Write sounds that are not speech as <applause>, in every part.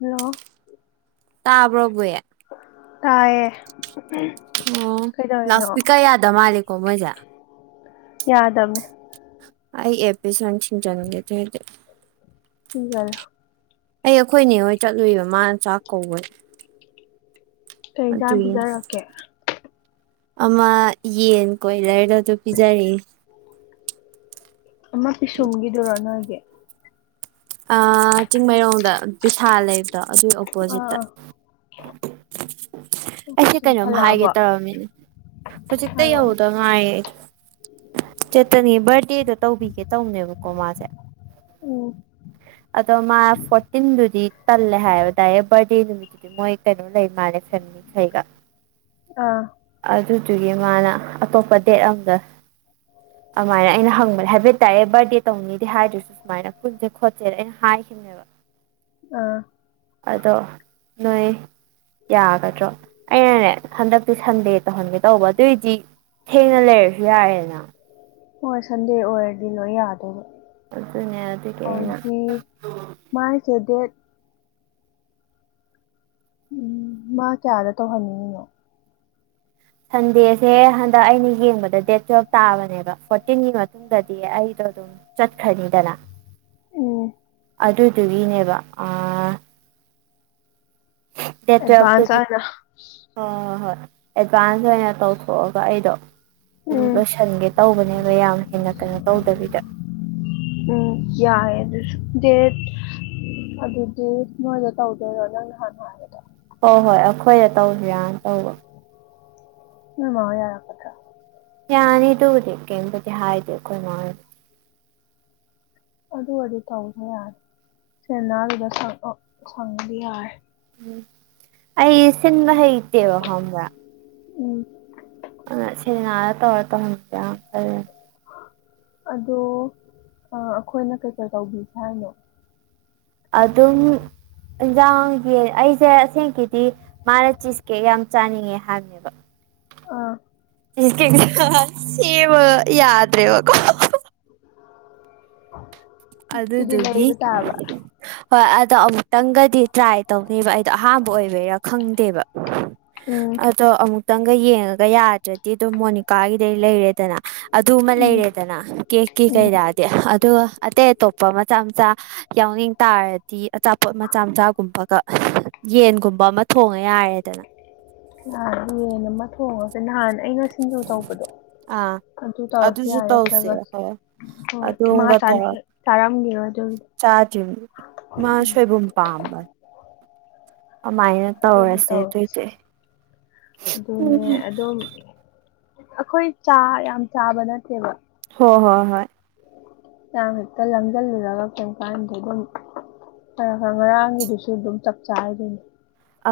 Hello ꯇꯕꯔꯣ ꯕꯤ ꯇꯌꯦ ꯑꯣ ꯂꯥꯎꯗ ꯁꯄꯤꯀꯔ ꯌꯥꯗ ꯃꯥꯜꯂꯦꯀꯣ ꯃꯣꯏꯁꯦ ꯌꯥꯗꯝꯃꯦ ꯑꯩ ꯑꯦꯄꯤꯁꯟ <unintelligible> <unintelligible> ꯑꯩ ꯑꯩꯈꯣꯏꯅꯦ ꯍꯣꯏ ꯆꯠꯂꯨꯏꯕ ꯃꯥꯅ ꯆꯥꯛ ꯀꯧꯕꯩ ꯀꯩ ꯌꯦꯟꯖꯥꯡ ꯄꯤꯖꯔꯛꯀꯦ <unintelligible> ꯑꯃ ꯌꯦꯟ ꯀꯣꯏꯂꯔꯗ ꯑꯗꯨ ꯄꯤꯖꯔꯦ ꯑꯃ ꯄꯤꯁꯨꯝꯒꯤꯗꯨꯔꯣ ꯅꯣꯏꯒꯤ ꯑꯥ ꯆꯤꯡꯃꯩꯔꯣꯡꯗ ꯕꯤꯁꯥꯜ ꯂꯩꯕꯗꯣ ꯑꯗꯨꯒꯤ ꯑꯥ ꯑꯥ ꯑꯣꯄꯣꯖꯤꯠꯇ ꯑꯩꯁꯦ ꯑꯣꯀꯦ ꯀꯩꯅꯣꯝ ꯍꯥꯏꯒꯦ ꯍꯜꯂꯛꯑꯕꯣ ꯇꯧꯔꯝꯃꯤꯅꯦ ꯍꯧꯖꯤꯛꯇ ꯍꯥꯏꯔꯛꯑꯣ ꯌꯧꯗꯣ ꯅꯨꯡꯉꯥꯏꯌꯦ ꯆꯦꯠꯇꯅꯤ ꯕꯔꯗꯦꯗꯣ ꯇꯧꯕꯤꯒꯦ ꯇꯧꯅꯦꯕꯀꯣ ꯃꯥꯁꯦ ꯎꯝ ꯑꯗꯣ ꯃꯥ ꯐꯣꯔꯇꯤꯟꯗꯨꯗꯤ ꯇꯜꯂꯦ ꯍꯥꯏꯕ ꯗꯥꯏꯌꯦ ꯕꯠ <unintelligible> ꯑꯥ ꯑꯗꯨꯗꯨꯒꯤ ꯃꯥꯅ ꯑꯇꯣꯞꯄ ꯗꯦꯠ ꯑꯝꯗ ꯑꯗꯨꯃꯥꯏꯅ ꯑꯩꯅ ꯍꯪꯕ ꯍꯥꯏꯕ ꯇꯥꯔꯦ ꯕꯥꯔꯊꯗꯦ ꯇꯧꯅꯤꯗꯦ ꯍꯥꯏꯗꯨꯁꯨ ꯁꯨꯃꯥꯏꯅ ꯄꯨꯟꯁꯦ ꯈꯣꯠ ꯔ ꯍꯥꯏꯈꯤꯝꯅꯦꯕ ꯑꯥ ꯑꯗꯣ ꯅꯣꯏ ꯌꯥꯒꯗ꯭ꯔꯣ ꯑꯩꯅꯅꯦ ꯍꯟꯗꯛꯇꯤ ꯁꯟꯗꯦ ꯇꯧꯍꯟꯒꯦ ꯇꯧꯕ ꯑꯗꯨꯏꯗꯤ ꯊꯦꯡꯅ ꯂꯩꯔꯁꯨ ꯌꯥꯔꯦꯅ ꯍꯣꯏ ꯁꯟꯗꯦ ꯑꯣꯏꯔꯗꯤ ꯂꯣꯏ ꯌꯥꯗꯣꯏꯅꯤ ꯑꯗꯨꯅꯦ ꯑꯗꯨꯒꯤ ꯑꯩꯅ ꯍꯧꯗꯤ ꯃꯥꯏ ꯗꯦꯠ ꯎꯝ ꯃꯥ ꯀꯌꯥꯗ ꯇꯧꯍꯟꯅꯤꯡꯉꯤꯅꯣ ꯊꯟꯗꯦꯁ ꯁꯦ ꯍꯟꯗꯛ ꯑꯩꯅ ꯌꯦꯡꯕꯗ ꯗꯦꯠ ꯇꯨꯋꯦꯜꯞ ꯇꯥꯕꯅꯦꯕ ꯐꯣꯔꯇꯤꯟꯒꯤ ꯃꯇꯨꯡꯗꯗꯤ ꯑꯩꯗꯣ ꯑꯗꯨꯝ ꯆꯠꯈꯔꯅꯤꯗꯅ ꯎꯝ ꯑꯗꯨꯗꯨꯒꯤꯅꯦꯕ ꯑꯥ ꯗꯦꯠ ꯇꯨꯌꯦꯞ ꯑꯦꯗꯚꯥꯟꯁ ꯇꯗꯤ ꯑꯣꯏꯅ ꯍꯣꯏ ꯍꯣꯏ ꯍꯣꯏ ꯑꯦꯗꯚꯥꯟꯁ ꯑꯣꯏꯅ ꯇꯧꯊꯣꯛꯑꯒ ꯑꯩꯗꯣ ꯁꯨꯝ ꯎꯝ ꯂꯣꯏꯁꯟꯒꯦ ꯇꯧꯕꯅꯦꯕ ꯌꯥꯝ ꯍꯦꯟꯅ ꯀꯩꯅꯣ ꯇꯧꯗꯕꯤꯗ ꯎꯝ ꯌꯥꯏꯌꯦ ꯑꯗꯨꯁꯨ ꯗꯦꯠ ꯑꯗꯨꯗꯤ ꯅꯣꯏꯗ ꯇꯧꯗꯣꯏꯔꯣ ꯅꯪꯅ ꯍꯥꯟꯅ ꯍꯥꯏ ꯍꯣꯏ ꯍꯣꯏ ꯑꯩꯈꯣꯏꯗ ꯇꯧꯁꯤꯔꯅ ꯇꯧꯕ ꯅꯣꯏ ꯃꯥꯅ ꯌꯥꯔꯛ ꯌꯥꯅꯤ ꯗꯨꯕꯨꯗꯤ ꯀꯔꯤꯝꯇꯗꯤ ꯍꯥꯏꯗꯦ ꯈꯣꯏ ꯃꯥꯅ ꯑꯗꯨ ꯑꯣꯏꯔꯗꯤ ꯇꯧꯕꯁꯨ ꯌꯥꯔꯦ ꯁꯦꯅꯥꯗꯨꯗ ꯁꯪ ꯑꯥ ꯁꯪꯉꯥꯗꯤ ꯌꯥꯔꯦ ꯎꯝ ꯑꯩ ꯁꯤꯟꯕ ꯍꯩꯇꯦꯕ ꯈꯝꯕ꯭ꯔꯥ ꯎꯝ ꯍꯣꯏ ꯁꯦꯡꯅ ꯍꯥꯏꯔꯀꯥꯟꯗ <unintelligible> ꯑꯗꯣ ꯑꯥ ꯑꯈꯣꯏꯅ ꯀꯩꯀꯩ ꯇꯧꯕꯤꯁꯦ ꯍꯥꯏꯅꯣ ꯑꯗꯨꯝ ꯏꯟꯖꯥꯡꯖꯦ ꯑꯩꯖꯦ ꯑꯁꯦꯡꯀꯤꯗꯤ ꯃꯥꯅ ꯆꯤꯁꯀꯦ ꯌꯥꯝ ꯆꯥꯅꯤꯡꯉꯦ ꯍꯥꯏꯕꯅꯦꯕ ꯑꯣ ꯆꯤꯁ ꯀꯦ ꯁꯦꯝꯕꯒ ꯌꯥꯗ꯭ꯔꯦꯕꯀꯣ <unintelligible> ꯑꯗꯨꯗꯤ ꯑꯗꯨꯗꯨꯒꯤ ꯂꯩꯕ ꯇꯥꯕ ꯍꯣꯏ ꯑꯗꯣ ꯑꯃꯨꯛꯇꯪꯒꯗꯤ ꯇ꯭ꯔꯥꯏ ꯇꯧꯅꯤꯕ ꯑꯩꯗꯣ ꯑꯍꯥꯟꯕ ꯑꯣꯏꯕꯩꯔꯥ ꯈꯪꯗꯦꯕ ꯎꯝ ꯑꯗꯣ ꯑꯃꯨꯛꯇꯪꯒ ꯌꯦꯡꯉꯒ ꯌꯥꯗ꯭ꯔꯗꯤ ꯗꯨꯝ ꯃꯣꯅꯤꯀꯥꯒꯤꯗꯩ ꯂꯩꯔꯦꯗꯅ ꯑꯗꯨꯃ ꯎꯝ ꯂꯩꯔꯦꯗꯅ ꯀꯦꯛꯀꯤ ꯎꯝ ꯀꯩꯔꯥꯗꯤ ꯑꯗꯨꯒ ꯑꯇꯩ ꯑꯇꯣꯞꯄ ꯃꯆꯥ ꯃꯆꯥ ꯌꯥꯎꯅꯤꯡ ꯇꯥꯔꯗꯤ ꯑꯆꯥꯄꯣꯠ ꯃꯆꯥ ꯃꯆꯥꯒꯨꯝꯕꯒ ꯌꯦꯟꯒꯨꯝꯕ ꯑꯃ ꯊꯣꯡꯉ ꯌꯥꯔꯦꯗꯅ ꯅꯍꯥꯟ ꯌꯦꯟ ꯑꯃ ꯊꯣꯡꯉꯒꯦ ꯅꯍꯥꯟ ꯑꯩꯅ ꯁꯤꯡꯖꯨ ꯇꯧꯕꯗꯣ ꯑꯥ ꯑꯗꯨ ꯇꯧꯔꯁꯨ ꯑꯗꯨꯁꯨ ꯌꯥꯔꯦ ꯇꯧꯁꯦ ꯅꯠꯇ꯭ꯔꯒꯁ ꯍꯣꯏ ꯍꯣꯏ ꯃꯥ ꯆꯥꯅꯤ ꯆꯥꯔꯝꯒꯤꯔꯣꯏ ꯑꯗꯨ ꯆꯥꯗ꯭ꯔꯤꯝꯅꯦ ꯃꯥ ꯁꯣꯏꯕꯨꯝ ꯄꯥꯝꯕꯅꯦ ꯑꯃꯥꯏꯅ ꯑꯗꯨꯗꯣ ꯇꯧꯔꯁꯦ ꯇꯧꯔꯁꯤ ꯇꯣꯏꯇꯤ <unintelligible> ꯑꯈꯣꯏ ꯆꯥ ꯌꯥꯝ ꯆꯥꯕ ꯅꯠꯇꯦꯕ ꯍꯣꯏ ꯍꯣꯏ ꯍꯣꯏ ꯌꯥꯝ ꯍꯦꯛꯇ ꯂꯥꯡꯖꯤꯜꯂꯨꯔꯒ ꯀꯩꯝ ꯀꯥꯟꯗꯦ ꯗꯨꯝ ꯍꯣꯏ ꯍꯣꯏ ꯉꯔꯥꯡꯒꯤꯗꯨꯁꯨ ꯗꯨꯝ ꯆꯞ ꯆꯥꯔꯤꯗꯨꯅꯤ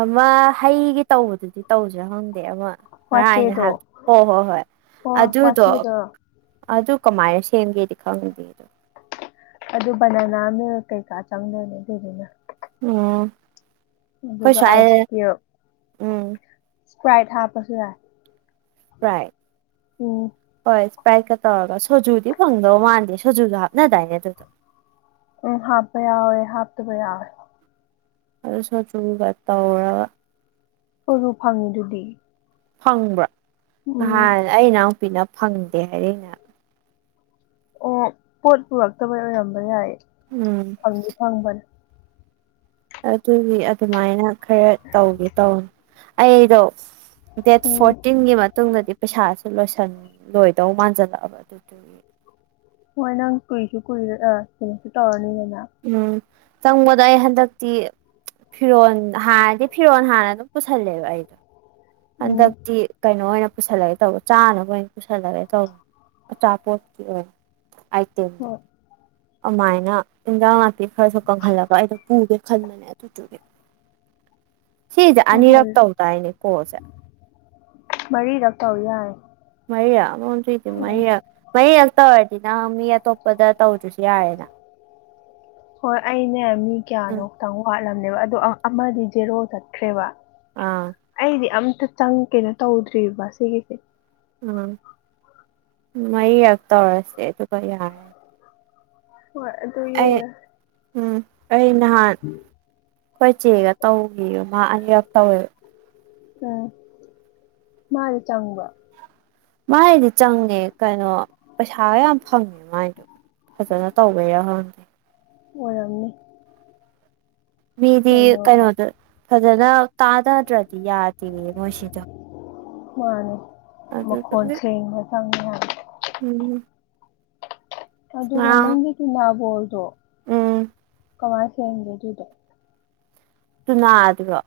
ꯑꯃ ꯍꯩꯒꯤ ꯇꯧꯕꯗꯨꯗꯤ ꯇꯧꯁ꯭ꯔꯥ ꯈꯪꯗꯦ ꯑꯃ ꯉꯔꯥꯡ ꯑꯩꯅ ꯋꯥꯆꯦꯗꯣ ꯍꯥꯏ ꯍꯣ ꯍꯣꯏ ꯍꯣꯏ ꯑꯣ ꯑꯗꯨꯗꯣ ꯋꯥꯆꯦꯗꯣ ꯑꯗꯨ ꯀꯃꯥꯏꯅ ꯁꯦꯝꯒꯦꯗꯤ ꯈꯪꯗꯦꯗꯣ ꯑꯗꯨ ꯕꯅꯅꯥꯅꯦ ꯀꯩꯀꯥ ꯆꯪꯗꯣꯏꯅꯦ ꯑꯗꯨꯗꯨꯅ ꯎꯝ ꯈꯣꯏ ꯑꯗꯨꯒ ꯑꯥꯏꯁ ꯁꯋ꯭ꯥꯏꯗ ꯀ꯭ꯌꯨꯕ ꯎꯝ ꯏꯁꯄ꯭ꯔꯥꯏꯠ ꯍꯥꯞꯄꯁꯨ ꯌꯥꯏ ꯁꯄ꯭ꯔꯥꯏꯠ ꯎꯝ ꯍꯣꯏ ꯏꯁꯄ꯭ꯔꯥꯏꯠꯀ ꯇꯧꯔꯒ ꯁꯣꯖꯨꯗꯤ ꯐꯪꯗꯧ ꯃꯥꯟꯗꯦ ꯁꯣꯖꯨꯗꯣ ꯍꯥꯞꯅꯗꯥꯏꯅꯦ ꯑꯗꯨꯗꯣ ꯎꯝ ꯍꯥꯞꯄ ꯌꯥꯎꯋꯦ ꯍꯥꯞꯇꯕ ꯌꯥꯎꯋꯦ ꯑꯗꯨ ꯁꯣꯆꯨꯒ ꯇꯧꯔꯒ ꯁꯣꯖꯨ ꯐꯪꯉꯤꯗꯨꯗꯤ ꯐꯪꯕ꯭ꯔꯥ ꯎꯝ ꯅꯍꯥꯟ ꯑꯩ ꯏꯅꯥꯎꯄꯤꯅ ꯐꯪꯗꯦ ꯍꯥꯏꯔꯛꯏꯅꯦ ꯍꯥꯏ ꯑꯣ ꯄꯣꯠ ꯄꯨꯔꯛꯇꯕꯩ ꯑꯣꯏꯔꯝꯕ ꯌꯥꯏꯌꯦ ꯎꯝ ꯐꯪꯗꯤ ꯐꯪꯕꯅꯦ ꯑꯗꯨꯒꯤ ꯑꯗꯨꯃꯥꯏꯅ ꯈꯔ ꯇꯧꯒꯦ ꯇꯧꯅꯤ ꯑꯩꯗꯣ ꯗꯦꯠ ꯎꯝ ꯐꯣꯔꯇꯤꯟꯒꯤ ꯃꯇꯨꯡꯗꯗꯤ ꯄꯩꯁꯥꯥꯁꯨ ꯂꯣꯏꯁꯟ ꯂꯣꯏꯗꯧ ꯃꯥꯟꯖꯜꯂꯛꯑꯕ ꯑꯗꯨꯗꯨꯒꯤ ꯍꯣꯏ ꯅꯪ ꯀꯨꯏꯁꯨ ꯀꯨꯏꯔꯦ ꯑ <unintelligible> ꯁꯨ ꯇꯧꯔꯅꯤꯗꯅ ꯎꯝ ꯆꯪꯕꯗ ꯑꯩ ꯍꯟꯗꯛꯇꯤ ꯐꯤꯔꯣꯟ ꯍꯥꯟꯅꯗꯤ ꯐꯤꯔꯣꯟ ꯍꯥꯟꯅ ꯑꯗꯨꯝ ꯄꯨꯁꯜꯂꯦꯕ ꯑꯩꯗꯣ ꯎꯝ ꯍꯟꯗꯛꯇꯤ ꯀꯩꯅꯣ ꯑꯣꯏꯅ ꯄꯨꯁꯜꯂꯒꯦ ꯇꯧ ꯆꯥꯅꯕ ꯑꯣꯏꯅ ꯄꯨꯁꯜꯂꯒꯦ ꯇꯧ ꯑꯆꯥꯄꯣꯠꯀꯤ ꯑꯣꯏꯅ ꯑꯥꯏꯇꯦꯝꯗꯣ ꯍꯣꯏ ꯑꯃꯥꯏꯅ ꯏꯟꯖꯥꯡ ꯅꯥꯄꯤ ꯈꯔꯁꯨ ꯀꯪꯍꯜꯂꯒ ꯑꯩꯗꯣ ꯄꯨꯒꯦ ꯈꯟꯕꯅꯦ ꯑꯗꯨꯗꯨꯒꯤ ꯁꯤꯖꯦ ꯀꯪꯍꯜ ꯑꯅꯤꯔꯛ ꯇꯧꯗꯥꯏꯅꯦ ꯀꯣꯜꯁꯦ ꯃꯔꯤꯔꯛ ꯇꯧꯔ ꯌꯥꯏ ꯃꯔꯤꯔꯛ ꯑꯣ ꯑꯗꯨꯏꯗꯤ ꯃꯔꯤꯔꯛ ꯃꯔꯤꯔꯛ ꯇꯧꯔꯗꯤ ꯅꯪ ꯃꯤ ꯑꯇꯣꯞꯄꯗ ꯇꯧꯗ꯭ꯔꯁꯨ ꯌꯥꯔꯦꯅ ꯍꯣꯏ ꯑꯩꯅꯦ ꯃꯤ ꯀꯌꯥꯅꯣ ꯎꯝ ꯈꯇꯪ ꯋꯥꯠꯂꯝꯅꯦꯕ ꯑꯗꯣ ꯑꯥ ꯑꯃꯗꯤ ꯖꯦꯔꯣ ꯆꯠꯈ꯭ꯔꯦꯕ ꯑꯥ ꯑꯩꯗꯤ ꯑꯝꯇ ꯆꯪ ꯀꯩꯅꯣ ꯇꯧꯗ꯭ꯔꯤꯕ ꯁꯤꯒꯤꯁꯦ ꯎꯝ ꯃꯌꯤꯌꯛ ꯇꯧꯔꯁꯦ ꯑꯗꯨꯒ ꯌꯥꯔꯦ ꯍꯣꯏ ꯑꯗꯨ ꯑꯩ ꯌꯦꯡꯉ ꯎꯝ ꯑꯩ ꯅꯍꯥꯟ ꯈꯣꯏꯆꯦꯒ ꯇꯧꯒꯤꯕ ꯃꯥ ꯑꯅꯤꯔꯛ ꯇꯧꯋꯦꯕ ꯑꯥ ꯃꯥꯗꯤ ꯆꯪꯕ꯭ꯔꯣ ꯃꯥꯏꯗꯤ ꯆꯪꯉꯦ ꯀꯩꯅꯣ ꯄꯩꯁꯥꯌꯥ ꯌꯥꯝ ꯐꯪꯉꯦ ꯃꯥꯏꯗꯣ ꯐꯖꯅ ꯇꯧꯕꯩꯔ ꯈꯪꯗꯦ ꯑꯣꯏꯔꯝꯅꯤ ꯃꯤꯗꯤ ꯀꯩꯅꯣ ꯀꯩꯅꯣꯗ ꯐꯖꯅ ꯇꯥꯗꯗ꯭ꯔꯗꯤ ꯌꯥꯗꯦꯌꯦ ꯃꯣꯏꯁꯤꯗꯣ ꯃꯥꯅꯦ ꯃꯈꯣꯟ ꯑꯗꯨꯗꯨꯒꯤ ꯁꯦꯡꯕ ꯆꯪꯉꯦ ꯌꯥꯝ__ ꯎꯝ ꯑꯗꯨꯒ ꯉꯔꯥꯡ ꯅꯪꯒꯤ ꯇꯨꯅꯥꯕꯣꯜꯗꯣ ꯎꯝ ꯀꯃꯥꯏ ꯁꯦꯝꯒꯦ ꯑꯗꯨꯗꯣ ꯇꯨꯅꯥ ꯗꯨꯔꯣ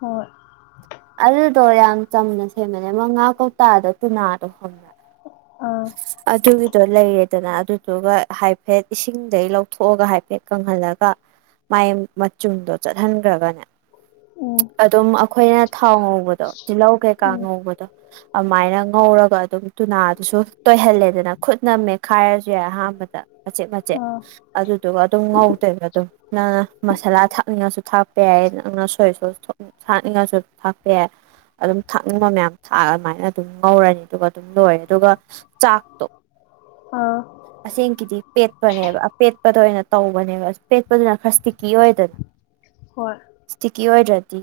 ꯍꯣꯏ ꯑꯗꯨꯗꯣ ꯌꯥꯝ ꯆꯝꯅ ꯁꯦꯝꯕꯅꯦ ꯃ ꯉꯥ ꯀꯧꯇꯥꯗ ꯇꯨꯅꯥꯗꯣ ꯈꯪꯕꯔꯥ ꯑꯥ ꯑꯗꯨꯒꯤꯗꯣ ꯂꯩꯔꯦꯗꯅ ꯑꯗꯨꯗꯨꯒ ꯍꯥꯏꯐꯦꯠ ꯏꯁꯤꯡꯗꯩ ꯂꯧꯊꯣꯛꯑꯒ ꯍꯥꯏꯐꯦꯠ ꯀꯪꯍꯜꯂꯒ ꯃꯥꯏ ꯃꯆꯨꯝꯗꯣ ꯆꯠꯍꯟꯒ꯭ꯔꯒꯅꯦ ꯎꯝ ꯑꯗꯨꯝ ꯑꯩꯈꯣꯏꯅ ꯊꯥꯎ ꯉꯧꯕꯗꯣ ꯇꯤꯜꯂꯧ ꯀꯩꯀꯥ ꯎꯝ ꯉꯧꯕꯗꯣ ꯑꯃꯥꯏꯅ ꯉꯧꯔꯒ ꯑꯗꯨꯝ ꯇꯨꯅꯥꯗꯨꯁꯨ ꯇꯣꯏꯍꯜꯂꯦꯗꯅ ꯈꯨꯠꯅ ꯃꯦꯠꯈꯥꯏꯔꯁꯨ ꯌꯥꯏ ꯑꯍꯥꯟꯕꯗ ꯃꯆꯦꯠ ꯃꯆꯦꯠ ꯑꯥ ꯑꯗꯨꯗꯨꯒ ꯑꯗꯨꯝ ꯉꯧꯗꯣꯏꯕ ꯑꯗꯨꯝ ꯅꯪꯅ ꯃꯁꯥꯂꯥ ꯊꯥꯛꯅꯤꯡꯉꯁꯨ ꯊꯥꯛꯄ ꯌꯥꯏꯌꯦ ꯅꯪꯅ ꯁꯣꯏꯁ ꯁꯣꯁꯊ ꯎꯪ ꯊꯥꯛꯅꯤꯡꯉꯥꯁꯨ ꯊꯥꯛꯄꯌꯥꯏ ꯑꯗꯨꯝ ꯊꯥꯛꯅꯤꯡꯕ ꯃꯌꯥꯝ ꯊꯥꯛꯑ ꯑꯗꯨꯃꯥꯏꯅ ꯑꯗꯨꯝ ꯉꯧꯔꯅꯤ ꯑꯗꯨꯒ ꯑꯗꯨꯝ ꯂꯣꯏꯔꯦ ꯑꯗꯨꯒ__ ꯆꯥꯥꯛꯇꯣ ꯑꯥ ꯑꯁꯦꯡꯀꯤꯗꯤ ꯄꯦꯠꯄꯅꯦꯕ ꯑꯄꯦꯠꯄꯗ ꯑꯣꯏꯅ ꯇꯧꯕꯅꯦꯕ ꯄꯦꯠꯄꯗꯨꯅ ꯈꯔ ꯏꯁꯇꯤꯛꯀꯤ ꯑꯣꯏꯗꯅ ꯍꯣꯏ ꯏꯁꯇꯤꯛꯀꯤ ꯑꯣꯏꯗ꯭ꯔꯗꯤ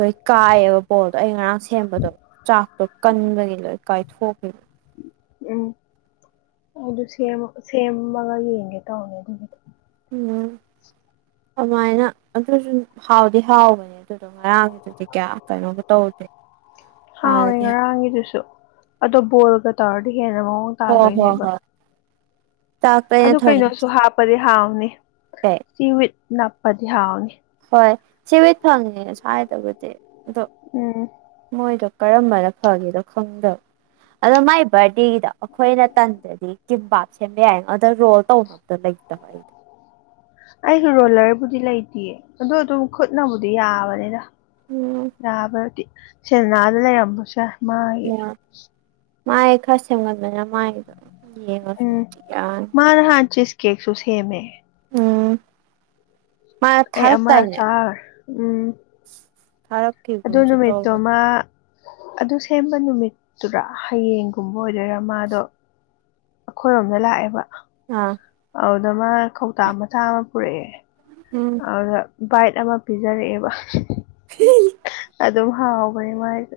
ꯂꯣꯏ ꯀꯥꯏꯌꯦꯕ ꯕꯣꯜꯗꯣ ꯑꯩ ꯉꯔꯥꯡ ꯁꯦꯝꯕꯗꯣ ꯆꯥꯛꯇꯣ ꯀꯟꯕꯒꯤ ꯂꯣꯏ ꯀꯥꯏꯊꯣꯛꯈꯤꯕ ꯎꯝ ꯑꯗꯨ ꯁꯦꯝ ꯁꯦꯝꯃꯒ ꯌꯦꯡꯒꯦ ꯇꯧꯅꯦ ꯑꯗꯨꯒꯤꯗꯣ ꯎꯝ ꯑꯗꯨꯃꯥꯏꯅ ꯑꯗꯨꯁꯨꯨꯝ ꯍꯥꯎꯗꯤ ꯍꯥꯎꯕꯅꯤ ꯑꯗꯨꯗꯣ ꯉꯔꯥꯡꯒꯤꯗꯨꯗꯤ ꯀꯌꯥ ꯀꯩꯅꯣꯒ ꯇꯧꯗꯦ ꯍꯥꯎꯋꯦ ꯍꯥꯟꯅꯗꯤ ꯉꯔꯥꯡꯒꯤꯗꯨꯁꯨ ꯑꯗꯣ ꯕꯣꯜꯒ ꯇꯥꯔꯗꯤ ꯍꯦꯟꯅ ꯃꯑꯣꯡ ꯍꯣꯏ ꯍꯣꯏ ꯇꯥꯗꯣꯏꯅꯦꯕ ꯍꯣꯏ ꯆꯥꯛꯇꯣ ꯑꯩꯅ ꯑꯗꯨ ꯀꯩꯅꯣꯁꯨ ꯍꯥꯞꯄꯗꯤ ꯍꯥꯎꯅꯤ ꯄꯦ ꯁꯤ ꯋꯤꯠ ꯅꯞꯄꯗꯤ ꯍꯥꯎꯅꯤ ꯍꯣꯏ ꯁꯤ ꯋꯤꯠ ꯐꯪꯉꯦ ꯁꯥꯏꯗꯕꯨꯗꯤ ꯑꯗꯣ ꯎꯝ ꯃꯣꯏꯗꯣ ꯀꯔꯝꯕꯅ ꯐꯒꯦꯗꯣ ꯈꯪꯗꯕ ꯑꯗꯣ ꯃꯥꯏ ꯕꯥꯔꯗꯦꯒꯤꯗꯣ ꯑꯩꯈꯣꯏꯅ ꯇꯟꯗꯔꯗꯤ ꯀꯤꯝꯕꯥꯞ ꯁꯦꯝꯕ ꯌꯥꯏꯌꯦꯉꯣ ꯑꯗꯣ ꯔꯣꯜ ꯇꯧꯅꯕꯗꯣ ꯂꯩꯇꯕ ꯑꯩꯗꯣ ꯑꯩꯁꯨ ꯔꯣꯂꯔꯕꯨꯗꯤ ꯂꯩꯇꯤꯌꯦ ꯑꯗꯨ ꯑꯗꯨꯝ ꯈꯨꯠꯅꯕꯨꯗꯤ ꯌꯥꯕꯅꯤꯗ ꯎꯝ ꯌꯥꯕꯗꯤ ꯁꯦꯟꯅꯥꯗ ꯂꯩꯔꯝꯕꯁꯨ ꯌꯥꯏ ꯃꯥꯒꯤ ꯑꯣ ꯃꯥꯏ ꯈꯔ ꯁꯦꯝꯒꯟꯕꯅꯦ ꯃꯥꯏꯗꯨꯗ ꯎꯝ ꯃ ꯅꯍꯥꯟ ꯆꯤꯁ ꯀꯦꯛꯁꯨ ꯁꯦꯝꯃꯦ ꯎꯝ ꯃꯥ ꯊꯥꯔꯛꯇꯥꯏꯅꯦ ꯑꯥ ꯎꯝ ꯐꯔꯞ ꯑꯗꯨ ꯅꯨꯃꯤꯠꯇꯣ ꯃ ꯑꯗꯨ ꯁꯦꯝꯕ ꯅꯨꯃꯤꯠꯇꯔꯥ ꯍꯌꯦꯡꯒꯨꯝꯕ ꯑꯣꯏꯗꯣꯏꯔꯥ ꯃꯥꯗꯣ ꯑꯩꯈꯣꯏꯔꯣꯝꯗ ꯂꯥꯛꯑꯦꯕ ꯑꯥ ꯑꯗꯨꯗ ꯃꯥ ꯀꯧꯇꯥ ꯃꯆꯥ ꯑꯃ ꯄꯨꯔꯛꯑꯦ ꯎꯝ ꯑꯗꯨꯗ ꯕꯥꯏꯠ ꯑꯃ ꯄꯤꯖꯔꯛꯑꯦꯕ ꯑꯗꯨꯝ ꯍꯥꯎꯕꯅꯦ ꯃꯥꯥꯏꯗꯣ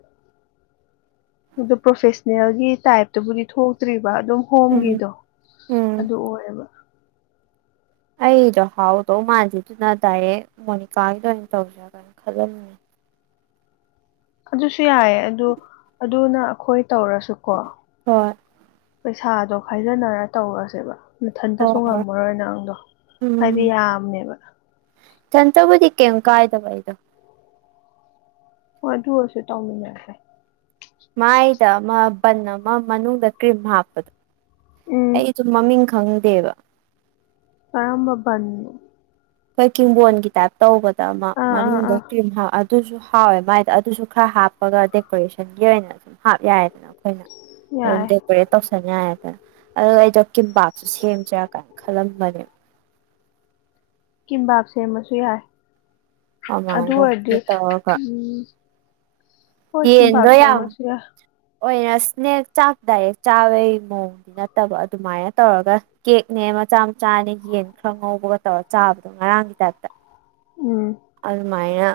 ꯑꯗꯨ ꯄ꯭ꯔꯣꯐꯦꯁꯅꯦꯜꯒꯤ ꯇꯥꯏꯞꯇꯕꯨꯗꯤ ꯊꯣꯛꯇ꯭ꯔꯤꯕ ꯑꯗꯨꯝ ꯎꯝ ꯍꯣꯝꯒꯤꯗꯣ ꯎꯝ ꯑꯗꯨ ꯑꯣꯏꯌꯦꯕ ꯑꯩꯗꯣ ꯍꯥꯎꯗꯧ ꯃꯥꯥꯟꯗꯦꯗꯨꯅ ꯗꯥꯏꯔꯦꯛ ꯃꯣꯅꯤꯀꯥꯒꯤꯗ ꯑꯣꯏꯅ ꯇꯧꯖꯤꯔ ꯈꯜꯂꯝꯃꯤꯅꯦ ꯑꯗꯨꯁꯨ ꯌꯥꯏꯌꯦ ꯑꯗꯨ ꯑꯗꯨꯅ ꯑꯩꯈꯣꯏ ꯇꯧꯔꯁꯨꯀꯣ ꯍꯣꯏ ꯄꯩꯁꯥꯗꯣ ꯈꯥꯏꯖꯟꯅꯔ ꯇꯧꯔꯁꯦꯕ ꯃꯊꯟꯇꯁꯨ ꯍꯣꯏ ꯍꯣꯏ ꯉꯝꯃꯔꯣꯏ ꯅꯪꯗꯣ ꯍꯥꯏꯗꯤ ꯌꯥꯝꯃꯦꯕ ꯀꯩꯝꯇꯕꯨꯗꯤ ꯀꯩꯝ ꯀꯥꯏꯗꯕ ꯑꯩꯗꯣ ꯍꯣꯏ ꯑꯗꯨ ꯑꯣꯏꯔꯁꯨ ꯇꯧꯃꯤꯟꯅꯔꯁꯦ ꯃꯥꯏꯗ ꯑꯃ ꯕꯟ ꯑꯃ ꯃꯅꯨꯡꯗ ꯀ꯭ꯔꯤꯝ ꯍꯥꯞꯄꯗꯣ ꯎꯝ ꯑꯩꯁꯨ ꯃꯃꯤꯡ ꯈꯪꯗꯦꯕ ꯀꯔꯝꯕ ꯕꯟꯅꯣ ꯑꯃ ꯀꯤꯡꯕꯣꯟꯒꯤ ꯇꯥꯏꯞ ꯇꯧꯕꯗ ꯑꯃ ꯑꯥ ꯑꯥ ꯃꯅꯨꯡꯗ ꯑꯥ ꯀ꯭ꯔꯤꯝ ꯑꯗꯨꯁꯨ ꯍꯥꯎ ꯑꯦ ꯃꯥꯏꯗ ꯑꯗꯨꯁꯨ ꯈꯔ ꯍꯥꯞꯄꯒ ꯗꯦꯀꯣꯔꯦꯁꯟꯒꯤ ꯑꯣꯏꯅ ꯑꯗꯨ ꯍꯥꯞ ꯌꯥꯏꯗꯅ ꯑꯩꯈꯣꯏꯅ ꯑꯗꯨꯝ ꯌꯥꯏ ꯑꯣꯏꯔꯦ ꯇꯧꯁꯟꯌꯥꯏꯗꯅ ꯑꯗꯨꯒ ꯑꯩꯗꯣ ꯀꯤꯝꯄꯥꯛꯁꯨ ꯁꯦꯝꯖꯤꯔ ꯀꯥꯏꯅ ꯈꯜꯂꯝꯕꯅꯦꯕ ꯀꯤꯝꯕꯥꯞ ꯁꯦꯝꯃꯁꯨ ꯌꯥꯏ ꯑꯗꯨ ꯑꯗꯨꯃꯥꯏꯅ ꯑꯣꯏꯔꯗꯤ ꯇꯧꯔꯒ ꯎꯝ ꯍꯣꯏ ꯀꯤꯝꯕꯥꯞ ꯌꯦꯟꯗꯣ ꯌꯥꯝ ꯁꯦꯝꯃꯁꯨ ꯌꯥꯏ ꯑꯣꯏꯅ ꯏꯁꯅꯦꯛ ꯆꯥꯛ ꯗꯥꯏꯔꯦꯛ ꯆꯥꯕꯩ ꯃꯑꯣꯡ ꯅꯠꯇꯕ ꯑꯗꯨꯃꯥꯏꯅ ꯇꯧꯔꯒ ꯀꯦꯛꯅꯦ ꯃꯆꯥ ꯃꯆꯥꯅꯦ ꯌꯦꯟ ꯈꯔ ꯉꯧꯕꯒ ꯇꯧꯔ ꯆꯥꯕꯗꯣ ꯉꯔꯥꯡꯒꯤ ꯇꯥꯏꯞꯇ ꯎꯝ ꯑꯗꯨ ꯃꯥꯏꯅ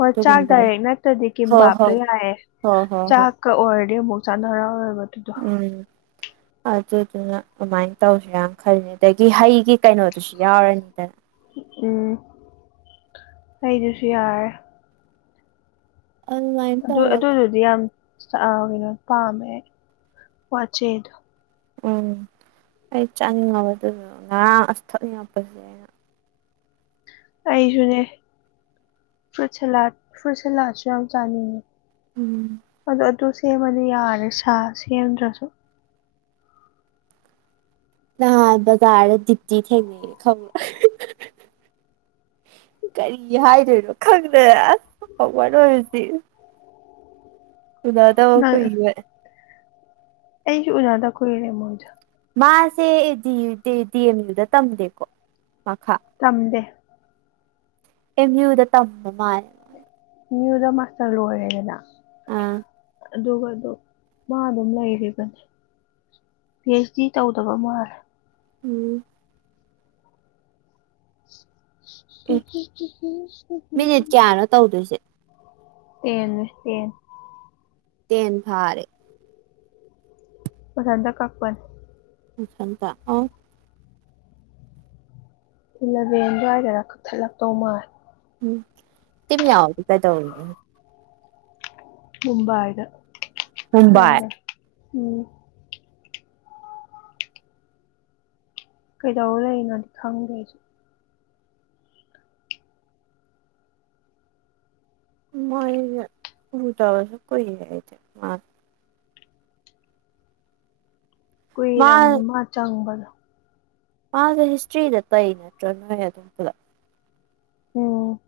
ꯍꯣꯏ ꯆꯥꯛ ꯗꯥꯏꯔꯦꯛ ꯅꯠꯇ꯭ꯔꯗꯤ ꯍꯣ ꯍꯣ ꯀꯤꯝꯕꯥꯞꯇꯣ ꯌꯥꯏꯑꯦ ꯍꯣ ꯍꯣ ꯆꯥꯛ ꯍꯣꯏ ꯆꯥꯛ ꯑꯣꯏꯔꯗꯤ ꯑꯃꯨꯛ ꯆꯥꯟꯅꯔ ꯑꯣꯏꯔ ꯎꯝ ꯑꯗꯨꯗꯨꯅ ꯑꯗꯨꯃꯥꯏꯅ ꯇꯧꯁꯤ ꯇꯧꯁꯤꯔꯥꯅ ꯈꯜꯂꯤꯅꯤ ꯑꯗꯒꯤ ꯍꯩꯒꯤ ꯀꯩꯅꯣꯗꯨꯁꯨ ꯌꯥꯎ ꯑꯣꯏꯗ ꯎꯝ ꯑꯩꯗꯨꯁꯨ ꯌꯥꯔꯦ ꯑꯣꯟꯂꯥꯏ ꯑꯗꯨ ꯑꯗꯨꯗꯨꯗꯤ ꯌꯥꯝ ꯀꯩꯅꯣ ꯄꯥꯝꯃꯦ ꯋꯥꯆꯦꯗꯣ ꯎꯝ ꯑꯩ ꯆꯥꯅꯤꯡꯉꯕꯗꯨꯗꯨ ꯉꯔꯥꯡ ꯑꯁ ꯊꯛꯅꯤꯡꯉꯛꯄꯁꯦ ꯑꯩꯅ ꯑꯩꯁꯨꯅꯦ ꯐ꯭ꯔꯨꯠ ꯁꯦꯂꯥꯠ ꯐ꯭ꯔꯨꯠ ꯁꯦꯂꯥꯠꯁꯨ ꯌꯥꯝ ꯆꯥꯅꯤꯡꯉꯤ ꯎꯝ ꯑꯗꯨ ꯑꯗꯨ ꯁꯦꯝꯃꯗꯤ ꯌꯥꯔꯦ ꯁꯥ ꯁꯦꯝꯗ꯭ꯔꯁꯨ ꯅꯍꯥꯟ ꯕꯖꯥꯔ ꯗꯤꯞꯇꯤ ꯊꯦꯡꯅꯩꯌꯦ ꯈꯪꯕꯔ ꯀꯔꯤ ꯍꯥꯏꯗꯣꯏꯅꯣ ꯈꯪꯗ꯭ꯔꯦ ꯉꯝꯃꯥꯔꯣꯏ ꯍꯨꯖꯤꯛ ꯎꯅꯗꯕ ꯅꯪ ꯀꯨꯏꯕꯩ ꯑꯩꯁꯨ ꯎꯅꯗꯕ ꯀꯨꯏꯔꯦ ꯃꯣꯏꯗ ꯃꯥꯁꯦ ꯗꯤ ꯑꯦꯝ ꯌꯨꯗ ꯇꯝꯗꯦꯀꯣ ꯃꯈꯥ ꯇꯝꯗꯦ ꯑꯦꯝ ꯌꯨꯗ ꯇꯝꯕ ꯃꯥꯜꯂꯦ ꯑꯦꯝ ꯌꯨꯗ ꯃꯥꯁꯇꯔ ꯂꯣꯏꯔꯦꯗꯅ ꯑꯥ ꯑꯗꯨꯒ ꯑꯗꯨ ꯃꯥ ꯑꯗꯨꯝ ꯂꯩꯔꯤꯕꯅꯤ ꯄꯤ ꯑꯩꯆ ꯗꯤ ꯇꯧꯗꯕ ꯃꯥꯜꯂꯦ ꯎꯝ ꯑꯦ ꯃꯤꯅꯤꯠ ꯎ ꯀꯌꯥꯅꯣ ꯇꯧꯗꯣꯏꯁꯦ ꯇꯦꯟꯅꯦ ꯇꯦꯟꯟꯟ ꯇꯦꯟ ꯐꯥꯔꯦ ꯃꯊꯟꯇ ꯀꯛꯄꯅꯤ ꯃꯊꯟꯇ ꯏꯂꯚꯦꯟ ꯑꯗꯨꯋꯥꯏꯗꯔ ꯀꯛꯊꯠꯂꯛꯇꯧ ꯃꯥꯜꯦ ꯎꯝ ꯇꯤꯝ ꯌꯥꯎꯗꯤ ꯀꯥꯏꯗꯧ ꯑꯣꯏ ꯃꯨꯝꯕꯥꯏꯗ ꯃꯨꯝꯕꯥꯏ ꯂꯩꯕꯅꯦ ꯎꯝ ꯀꯩꯗꯧ ꯂꯩꯅꯣꯗꯤ ꯈꯪꯗꯦ ꯑꯩꯁꯨ ꯃꯣꯏ ꯎꯗꯕꯥꯁꯨ ꯀꯨꯏꯅ ꯑꯩꯗꯤ ꯃꯥ ꯀꯨꯏꯔꯝꯃꯤ ꯃꯥ ꯆꯪꯕꯗꯣ ꯃꯥꯁꯦ ꯍꯤꯁꯇ꯭ꯔꯤꯗ ꯇꯩꯔꯤ ꯅꯠꯇ꯭ꯔꯣ ꯅꯣꯏ ꯑꯗꯨꯝ ꯄꯨꯂꯞ ꯎꯝ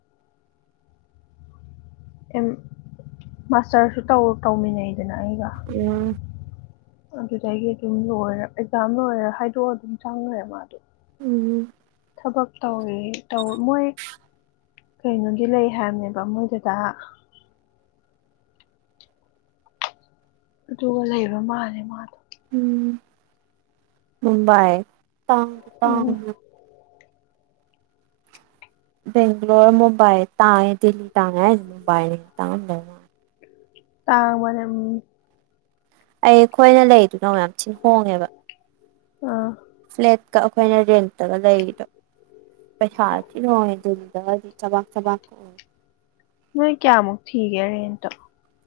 ꯑꯦꯝ ꯃꯥꯁꯇꯔꯁꯨ ꯇꯧ ꯇꯧꯃꯤꯟꯅꯩꯗꯅ ꯑꯩꯒ ꯎꯝ ꯑꯗꯨꯗꯒꯤ ꯑꯗꯨꯝ ꯂꯣꯏꯔ ꯑꯦꯛꯖꯥꯝ ꯂꯣꯏꯔ ꯍꯥꯏꯗꯣꯛꯑ ꯑꯗꯨꯝ ꯆꯪꯈ꯭ꯔꯦ ꯃꯥꯗꯣ ꯎꯝ ꯊꯕꯛ ꯇꯧꯋꯧ ꯃꯣꯏ ꯀꯩꯅꯣꯗꯤ ꯂꯩ ꯍꯥꯏꯕꯅꯦꯕ ꯃꯣꯏꯗꯨꯗ ꯑꯗꯨꯒ ꯂꯩꯕ ꯃꯥꯜꯂꯦ ꯃꯥꯗꯣ ꯎꯝ ꯃꯨꯝꯕꯥꯏꯥ ꯎꯝ ꯕꯦꯡꯒ꯭ꯂꯣꯔ ꯃꯨꯝꯕꯥꯏ ꯇꯥꯡꯉꯦ ꯗꯤꯟ ꯇꯥꯡꯉꯦ ꯍꯥꯏꯖꯤ ꯃꯨꯝꯕꯥꯏꯅ ꯇꯥꯡꯉꯝꯗꯧ ꯃꯥ ꯇꯥꯡ ꯃꯅꯝ ꯑꯩ ꯑꯈꯣꯏꯅ ꯂꯩꯗꯨꯅ ꯃꯌꯥꯝ ꯊꯤ ꯍꯣꯡꯉꯦꯕ꯫ <unintelligible> ꯑꯥ꯫ ꯐ꯭ꯂꯦꯠꯀ ꯑꯈꯣꯏꯅ ꯔꯦꯟꯇꯒ ꯂꯩꯔꯤꯗꯣ꯫ ꯄꯩꯁꯥ ꯊꯤꯅ ꯍꫭꯡꯉꯦ ꯗꯤꯟ ꯗꯕꯗꯤ ꯆꯕꯥꯛ ꯆꯕꯥꯛꯀ ꯑꯣꯏ꯫ ꯅꯣꯏ ꯀꯌꯥꯃꯨꯛ ꯊꯤꯒꯦ ꯔꯦꯟꯇꯣ꯫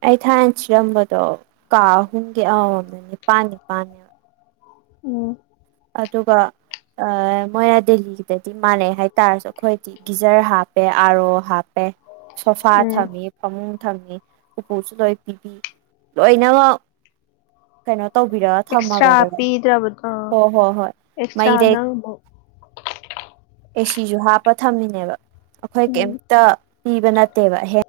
ꯑꯩ ꯊꯥꯏꯅ ꯊꯤꯔꯝꯕꯗꯣ ꯀꯥ ꯑꯍꯨꯝꯒꯤ ꯑꯃꯃꯝꯗ ꯅꯤꯄꯥꯟ ꯅꯤꯄꯥꯥꯟꯅꯦ꯫ ꯎꯝ ꯑꯗꯨꯒ ꯑ ꯃꯣꯏ ꯑꯥ ꯗꯦꯜꯂꯤꯗꯗꯤ ꯃꯥꯟꯅꯩ ꯍꯥꯏꯇꯥꯔꯁꯨ ꯑꯈꯣꯏꯗꯤ ꯒꯤꯖꯔ ꯍꯥꯞꯄꯦ ꯑꯥꯔꯣ ꯍꯥꯞꯄꯦ ꯁꯣꯐꯥ ꯎꯝ ꯊꯝꯃꯤ꯫ ꯐꯃꯨꯡ ꯊꯝꯅꯤ ꯎꯄꯨꯁꯨ ꯂꯣꯏ ꯄꯤꯕꯤ ꯂꯣꯏꯅꯃꯛ ꯀꯩꯅꯣ ꯇꯧꯕꯤꯔ ꯑꯦꯛꯁꯇ꯭ꯔꯥ ꯊꯝꯃꯕꯅꯦꯕ꯫ <inaudible> <unintelligible> ꯍꯣ ꯍꯣ ꯍꯣꯏ ꯑꯦꯛꯁꯇ꯭ꯔꯥ ꯃꯩꯗꯩ ꯅꯪ ꯑꯃꯨꯛ ꯑꯦꯁꯤꯁꯨ ꯍꯥꯞꯄ ꯊꯝꯃꯤꯅꯦꯕ ꯑꯈꯣꯏ ꯎꯝ ꯀꯩꯝꯇ ꯄꯤꯕ ꯅꯠꯇꯦꯕ ꯑꯍꯦꯟ